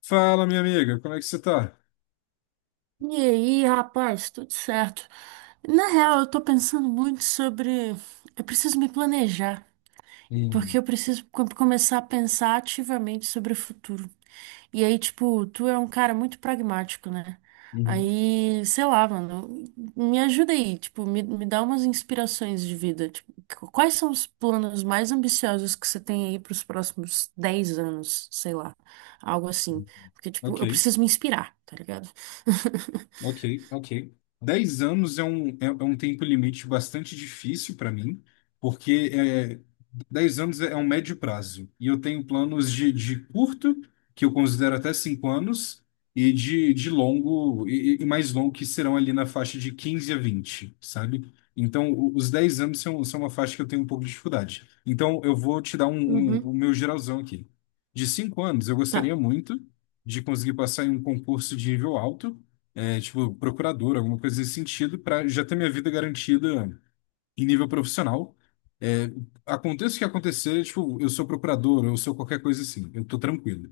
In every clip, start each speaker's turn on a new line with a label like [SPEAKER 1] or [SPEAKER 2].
[SPEAKER 1] Fala, minha amiga, como é que você tá?
[SPEAKER 2] E aí, rapaz, tudo certo? Na real, eu tô pensando muito sobre. Eu preciso me planejar, porque
[SPEAKER 1] Hum,
[SPEAKER 2] eu preciso começar a pensar ativamente sobre o futuro. E aí, tipo, tu é um cara muito pragmático, né?
[SPEAKER 1] uhum.
[SPEAKER 2] Aí, sei lá, mano, me ajuda aí, tipo, me dá umas inspirações de vida. Tipo, quais são os planos mais ambiciosos que você tem aí pros próximos 10 anos, sei lá, algo assim. Porque, tipo, eu
[SPEAKER 1] Ok.
[SPEAKER 2] preciso me inspirar, tá ligado?
[SPEAKER 1] Ok, ok. 10 anos é um tempo limite bastante difícil para mim, porque 10 anos é um médio prazo. E eu tenho planos de curto, que eu considero até 5 anos, e de longo, e mais longo, que serão ali na faixa de 15 a 20, sabe? Então, os 10 anos são uma faixa que eu tenho um pouco de dificuldade. Então, eu vou te dar
[SPEAKER 2] Uhum.
[SPEAKER 1] o meu geralzão aqui. De 5 anos, eu
[SPEAKER 2] Tá.
[SPEAKER 1] gostaria muito de conseguir passar em um concurso de nível alto, tipo, procurador, alguma coisa desse sentido, para já ter minha vida garantida em nível profissional. É, Aconteça o que acontecer, tipo, eu sou procurador, eu sou qualquer coisa assim, eu tô tranquilo.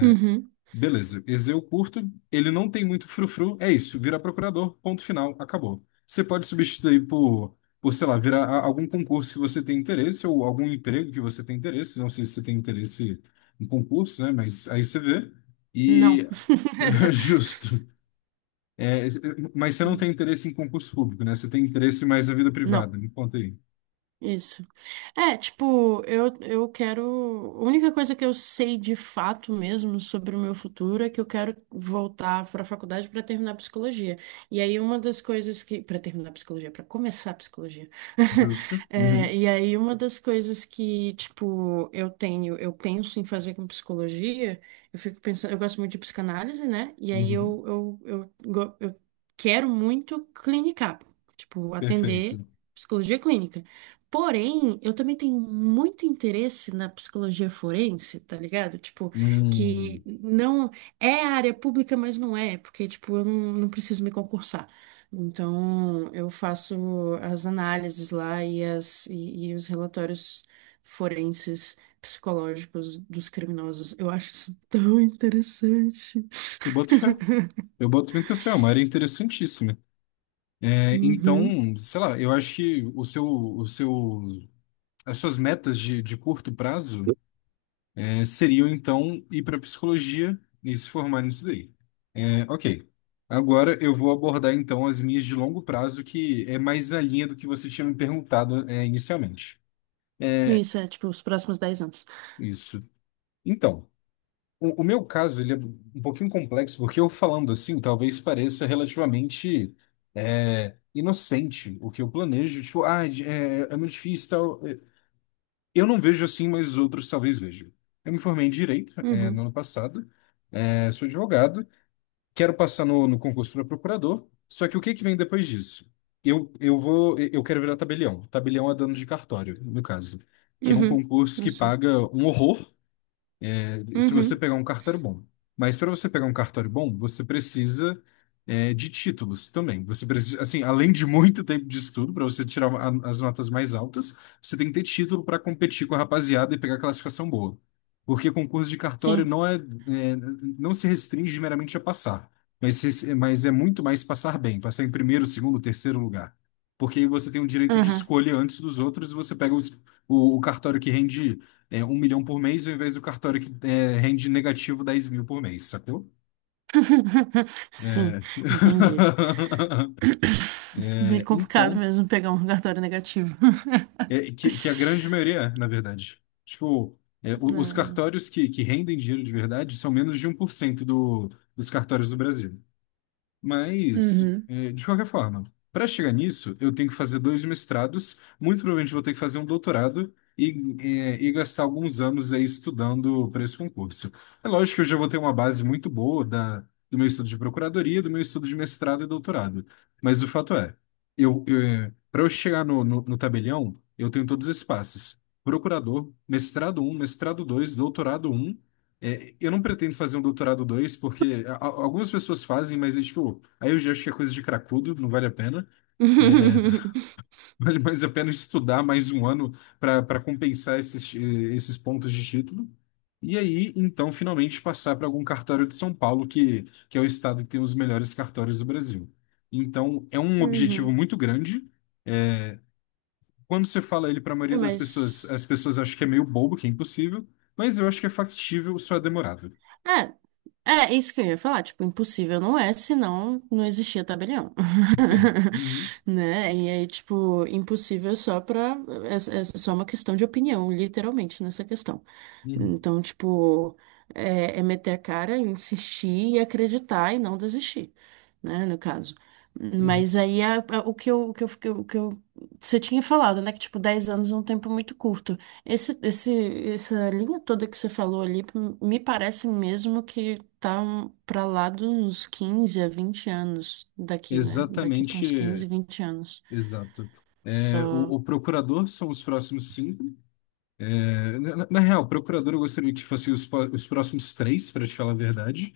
[SPEAKER 2] Uhum.
[SPEAKER 1] Beleza, esse eu curto, ele não tem muito frufru, é isso, vira procurador, ponto final, acabou. Você pode substituir por, sei lá, virar algum concurso que você tem interesse ou algum emprego que você tem interesse, não sei se você tem interesse em concurso, né, mas aí você vê.
[SPEAKER 2] Não.
[SPEAKER 1] E justo. É, mas você não tem interesse em concurso público, né? Você tem interesse mais na vida
[SPEAKER 2] Não.
[SPEAKER 1] privada. Me conta aí.
[SPEAKER 2] Isso. É, tipo, eu quero. A única coisa que eu sei de fato mesmo sobre o meu futuro é que eu quero voltar para a faculdade para terminar psicologia. E aí, uma das coisas que. Para terminar psicologia, para começar psicologia.
[SPEAKER 1] Justo.
[SPEAKER 2] É,
[SPEAKER 1] Uhum,
[SPEAKER 2] e aí, uma das coisas que, tipo, eu tenho, eu penso em fazer com psicologia, eu fico pensando. Eu gosto muito de psicanálise, né? E aí,
[SPEAKER 1] uhum.
[SPEAKER 2] eu quero muito clinicar, tipo, atender
[SPEAKER 1] Perfeito.
[SPEAKER 2] psicologia clínica. Porém, eu também tenho muito interesse na psicologia forense, tá ligado? Tipo,
[SPEAKER 1] Hum,
[SPEAKER 2] que não é área pública, mas não é, porque, tipo, eu não preciso me concursar. Então, eu faço as análises lá e os relatórios forenses psicológicos dos criminosos. Eu acho isso tão interessante.
[SPEAKER 1] eu boto fé. Eu boto muita fé. É uma área interessantíssima.
[SPEAKER 2] Uhum.
[SPEAKER 1] Então, sei lá, eu acho que o seu, as suas metas de curto prazo, seriam, então, ir para psicologia e se formar nisso daí. Ok. Agora eu vou abordar então as minhas de longo prazo, que é mais na linha do que você tinha me perguntado, inicialmente.
[SPEAKER 2] Isso é, tipo, os próximos 10 anos.
[SPEAKER 1] Isso. Então, o meu caso ele é um pouquinho complexo, porque eu falando assim, talvez pareça relativamente inocente o que eu planejo. Tipo, ah, é muito difícil e tal. Eu não vejo assim, mas outros talvez vejam. Eu me formei em Direito, no
[SPEAKER 2] Uhum.
[SPEAKER 1] ano passado, sou advogado, quero passar no concurso para procurador, só que o que que vem depois disso? Eu quero virar tabelião. Tabelião é dono de cartório, no caso, que é um
[SPEAKER 2] Uhum.
[SPEAKER 1] concurso
[SPEAKER 2] Não
[SPEAKER 1] que
[SPEAKER 2] sei.
[SPEAKER 1] paga um horror, se você
[SPEAKER 2] Uhum.
[SPEAKER 1] pegar um cartório bom. Mas para você pegar um cartório bom, você precisa, de títulos também. Você precisa, assim, além de muito tempo de estudo, para você tirar as notas mais altas, você tem que ter título para competir com a rapaziada e pegar classificação boa. Porque concurso de cartório
[SPEAKER 2] Sim.
[SPEAKER 1] não é, não se restringe meramente a passar, mas, mas é muito mais passar bem, passar em primeiro, segundo, terceiro lugar. Porque aí você tem um direito de
[SPEAKER 2] Uhum.
[SPEAKER 1] escolha antes dos outros e você pega o cartório que rende, 1 milhão por mês, ao invés do cartório que, rende negativo 10 mil por mês, sacou?
[SPEAKER 2] Sim,
[SPEAKER 1] É.
[SPEAKER 2] entendi. Bem complicado
[SPEAKER 1] Então,
[SPEAKER 2] mesmo pegar um cartório negativo.
[SPEAKER 1] que a grande maioria é, na verdade. Tipo, os
[SPEAKER 2] É.
[SPEAKER 1] cartórios que rendem dinheiro de verdade são menos de 1% dos cartórios do Brasil. Mas,
[SPEAKER 2] Uhum.
[SPEAKER 1] de qualquer forma, para chegar nisso, eu tenho que fazer 2 mestrados, muito provavelmente vou ter que fazer um doutorado e gastar alguns anos aí estudando para esse concurso. É lógico que eu já vou ter uma base muito boa do meu estudo de procuradoria, do meu estudo de mestrado e doutorado. Mas o fato é, eu, para eu chegar no tabelião, eu tenho todos esses passos. Procurador, mestrado um, mestrado dois, doutorado um, eu não pretendo fazer um doutorado 2 porque algumas pessoas fazem, mas é tipo, aí eu já acho que é coisa de cracudo, não vale a pena. É,
[SPEAKER 2] Uhum.
[SPEAKER 1] Vale mais a pena estudar mais um ano para compensar esses pontos de título. E aí, então, finalmente passar para algum cartório de São Paulo, que é o estado que tem os melhores cartórios do Brasil. Então, é um objetivo muito grande. Quando você fala ele para a
[SPEAKER 2] É.
[SPEAKER 1] maioria
[SPEAKER 2] Uhum.
[SPEAKER 1] das pessoas,
[SPEAKER 2] Mas.
[SPEAKER 1] as pessoas acham que é meio bobo, que é impossível, mas eu acho que é factível, só é demorado.
[SPEAKER 2] É, É, isso que eu ia falar, tipo, impossível não é, senão não existia tabelião.
[SPEAKER 1] Sim. Uhum.
[SPEAKER 2] Né? E aí, tipo, impossível é só pra. É só uma questão de opinião, literalmente, nessa questão.
[SPEAKER 1] Uhum.
[SPEAKER 2] Então, tipo, é meter a cara, insistir e acreditar e não desistir, né? No caso.
[SPEAKER 1] Uhum.
[SPEAKER 2] Mas aí você tinha falado, né? Que, tipo, 10 anos é um tempo muito curto. Essa linha toda que você falou ali, me parece mesmo que tá pra lá dos 15 a 20 anos daqui, né? Daqui pra uns
[SPEAKER 1] Exatamente,
[SPEAKER 2] 15 20 anos.
[SPEAKER 1] exato. É, o,
[SPEAKER 2] Só.
[SPEAKER 1] o procurador são os próximos cinco. Na real, procurador eu gostaria que fossem os próximos três, para te falar a verdade.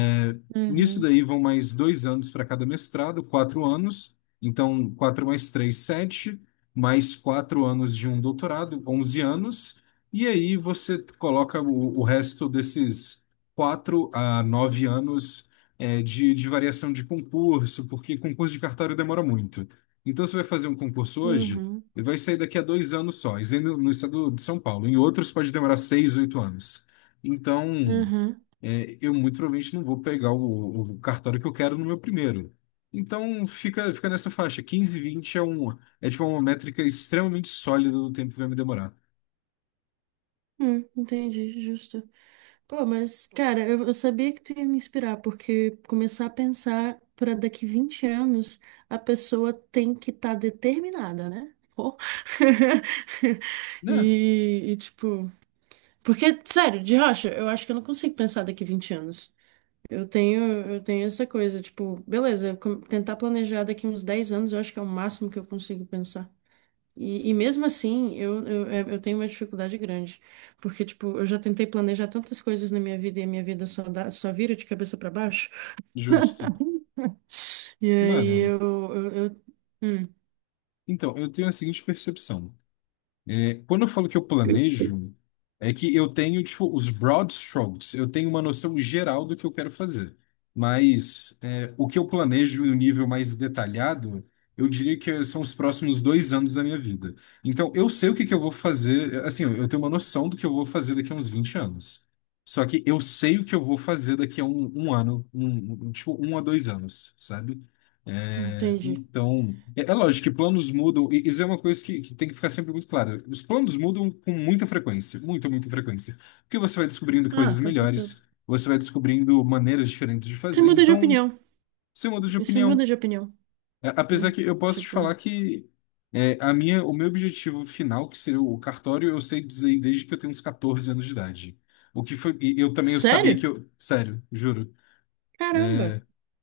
[SPEAKER 1] É, Nisso
[SPEAKER 2] Uhum,
[SPEAKER 1] daí vão mais 2 anos para cada mestrado, 4 anos. Então, quatro mais três, sete, mais 4 anos de um doutorado, 11 anos. E aí você coloca o resto desses 4 a 9 anos, de variação de concurso, porque concurso de cartório demora muito. Então, você vai fazer um concurso hoje,
[SPEAKER 2] uhum,
[SPEAKER 1] ele vai sair daqui a 2 anos só, isso aí no estado de São Paulo. Em outros pode demorar 6, 8 anos. Então,
[SPEAKER 2] uhum.
[SPEAKER 1] eu muito provavelmente não vou pegar o cartório que eu quero no meu primeiro. Então fica nessa faixa. Quinze, vinte, é tipo uma métrica extremamente sólida do tempo que vai me demorar.
[SPEAKER 2] Entendi, justo. Pô, mas, cara, eu sabia que tu ia me inspirar, porque começar a pensar pra daqui 20 anos, a pessoa tem que estar determinada, né? Pô.
[SPEAKER 1] Né?
[SPEAKER 2] E, tipo. Porque, sério, de rocha, eu acho que eu não consigo pensar daqui 20 anos. Eu tenho, eu tenho essa coisa, tipo, beleza, tentar planejar daqui uns 10 anos, eu acho que é o máximo que eu consigo pensar. E mesmo assim, eu tenho uma dificuldade grande. Porque, tipo, eu já tentei planejar tantas coisas na minha vida e a minha vida só dá, só vira de cabeça pra baixo.
[SPEAKER 1] Justo.
[SPEAKER 2] E aí
[SPEAKER 1] Mano,
[SPEAKER 2] eu, eu- hum,
[SPEAKER 1] então, eu tenho a seguinte percepção. Quando eu falo que eu planejo, é que eu tenho, tipo, os broad strokes, eu tenho uma noção geral do que eu quero fazer. Mas, o que eu planejo em um nível mais detalhado, eu diria que são os próximos 2 anos da minha vida. Então, eu sei o que que eu vou fazer, assim, eu tenho uma noção do que eu vou fazer daqui a uns 20 anos. Só que eu sei o que eu vou fazer daqui a um ano, tipo, um a 2 anos, sabe? É,
[SPEAKER 2] entendi.
[SPEAKER 1] Então, é, é lógico que planos mudam, e isso é uma coisa que tem que ficar sempre muito clara. Os planos mudam com muita frequência, muita, muita frequência. Porque você vai descobrindo
[SPEAKER 2] Ah,
[SPEAKER 1] coisas
[SPEAKER 2] com certeza.
[SPEAKER 1] melhores, você vai descobrindo maneiras diferentes de
[SPEAKER 2] Você
[SPEAKER 1] fazer,
[SPEAKER 2] muda de
[SPEAKER 1] então
[SPEAKER 2] opinião.
[SPEAKER 1] você muda de
[SPEAKER 2] Você muda
[SPEAKER 1] opinião.
[SPEAKER 2] de opinião,
[SPEAKER 1] Apesar
[SPEAKER 2] né?
[SPEAKER 1] que eu posso te
[SPEAKER 2] Tipo,
[SPEAKER 1] falar que o meu objetivo final, que seria o cartório, eu sei dizer desde que eu tenho uns 14 anos de idade. O que foi, e eu também eu sabia
[SPEAKER 2] sério?
[SPEAKER 1] que eu, sério, juro,
[SPEAKER 2] Caramba.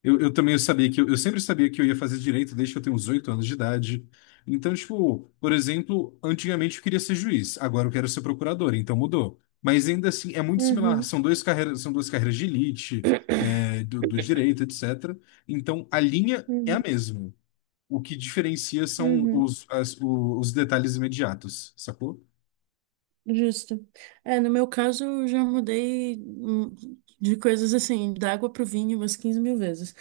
[SPEAKER 1] eu também sabia que eu, sempre sabia que eu ia fazer direito desde que eu tenho uns 8 anos de idade. Então, tipo, por exemplo, antigamente eu queria ser juiz, agora eu quero ser procurador, então mudou. Mas ainda assim é muito similar,
[SPEAKER 2] Uhum,
[SPEAKER 1] são duas carreiras de elite, do direito, etc. Então a linha é a
[SPEAKER 2] uhum,
[SPEAKER 1] mesma. O que diferencia são
[SPEAKER 2] uhum,
[SPEAKER 1] os detalhes imediatos, sacou?
[SPEAKER 2] justo. É, no meu caso, eu já mudei de coisas assim, da água pro vinho umas 15 mil vezes.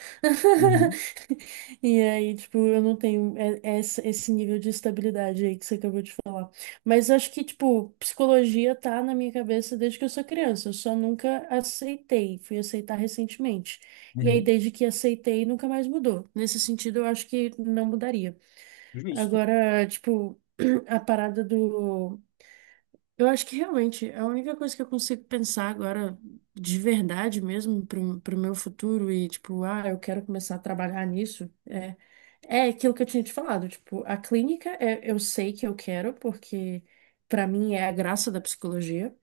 [SPEAKER 1] Uhum,
[SPEAKER 2] E aí, tipo, eu não tenho esse nível de estabilidade aí que você acabou de falar. Mas acho que, tipo, psicologia tá na minha cabeça desde que eu sou criança. Eu só nunca aceitei, fui aceitar recentemente. E aí,
[SPEAKER 1] uhum,
[SPEAKER 2] desde que aceitei, nunca mais mudou. Nesse sentido, eu acho que não mudaria.
[SPEAKER 1] justo.
[SPEAKER 2] Agora, tipo, a parada do. Eu acho que realmente a única coisa que eu consigo pensar agora, de verdade mesmo, pro meu futuro e, tipo, ah, eu quero começar a trabalhar nisso, é aquilo que eu tinha te falado. Tipo, a clínica é, eu sei que eu quero, porque pra mim é a graça da psicologia.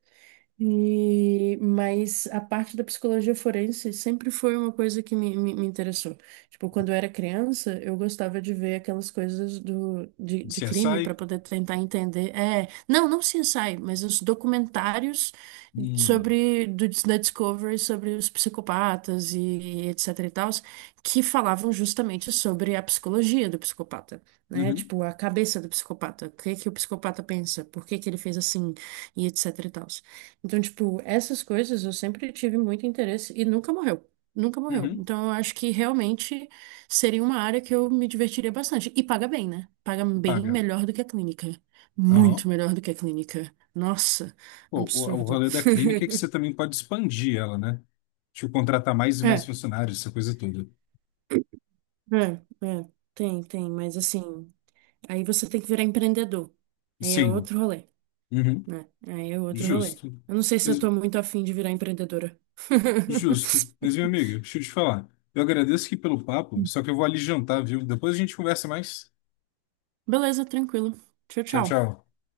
[SPEAKER 2] E, mas a parte da psicologia forense sempre foi uma coisa que me interessou. Tipo, quando eu era criança, eu gostava de ver aquelas coisas de crime
[SPEAKER 1] CSI?
[SPEAKER 2] para poder tentar entender. É, não, não CSI, mas os documentários
[SPEAKER 1] Hum,
[SPEAKER 2] sobre da Discovery sobre os psicopatas e etc e tal, que falavam justamente sobre a psicologia do psicopata, né?
[SPEAKER 1] uhum,
[SPEAKER 2] Tipo, a cabeça do psicopata, o que que o psicopata pensa, por que que ele fez assim e etc e tal. Então, tipo, essas coisas eu sempre tive muito interesse e nunca morreu. Nunca morreu.
[SPEAKER 1] uhum,
[SPEAKER 2] Então, eu acho que realmente seria uma área que eu me divertiria bastante. E paga bem, né? Paga bem
[SPEAKER 1] paga.
[SPEAKER 2] melhor do que a clínica. Muito
[SPEAKER 1] Aham.
[SPEAKER 2] melhor do que a clínica. Nossa,
[SPEAKER 1] Pô, o
[SPEAKER 2] absurdo.
[SPEAKER 1] rolê da clínica é que você também pode expandir ela, né? Tipo, contratar mais e mais
[SPEAKER 2] É,
[SPEAKER 1] funcionários, essa coisa toda.
[SPEAKER 2] é, é. Tem, tem. Mas assim, aí você tem que virar empreendedor. Aí é
[SPEAKER 1] Sim,
[SPEAKER 2] outro rolê,
[SPEAKER 1] uhum,
[SPEAKER 2] né? Aí é outro rolê.
[SPEAKER 1] justo.
[SPEAKER 2] Eu não sei se eu
[SPEAKER 1] Mas-
[SPEAKER 2] tô muito afim de virar empreendedora.
[SPEAKER 1] Justo. Mas, meu amigo, deixa eu te falar. Eu agradeço aqui pelo papo, só que eu vou ali jantar, viu? Depois a gente conversa mais.
[SPEAKER 2] Beleza, tranquilo. Tchau,
[SPEAKER 1] Tchau,
[SPEAKER 2] tchau.
[SPEAKER 1] tchau.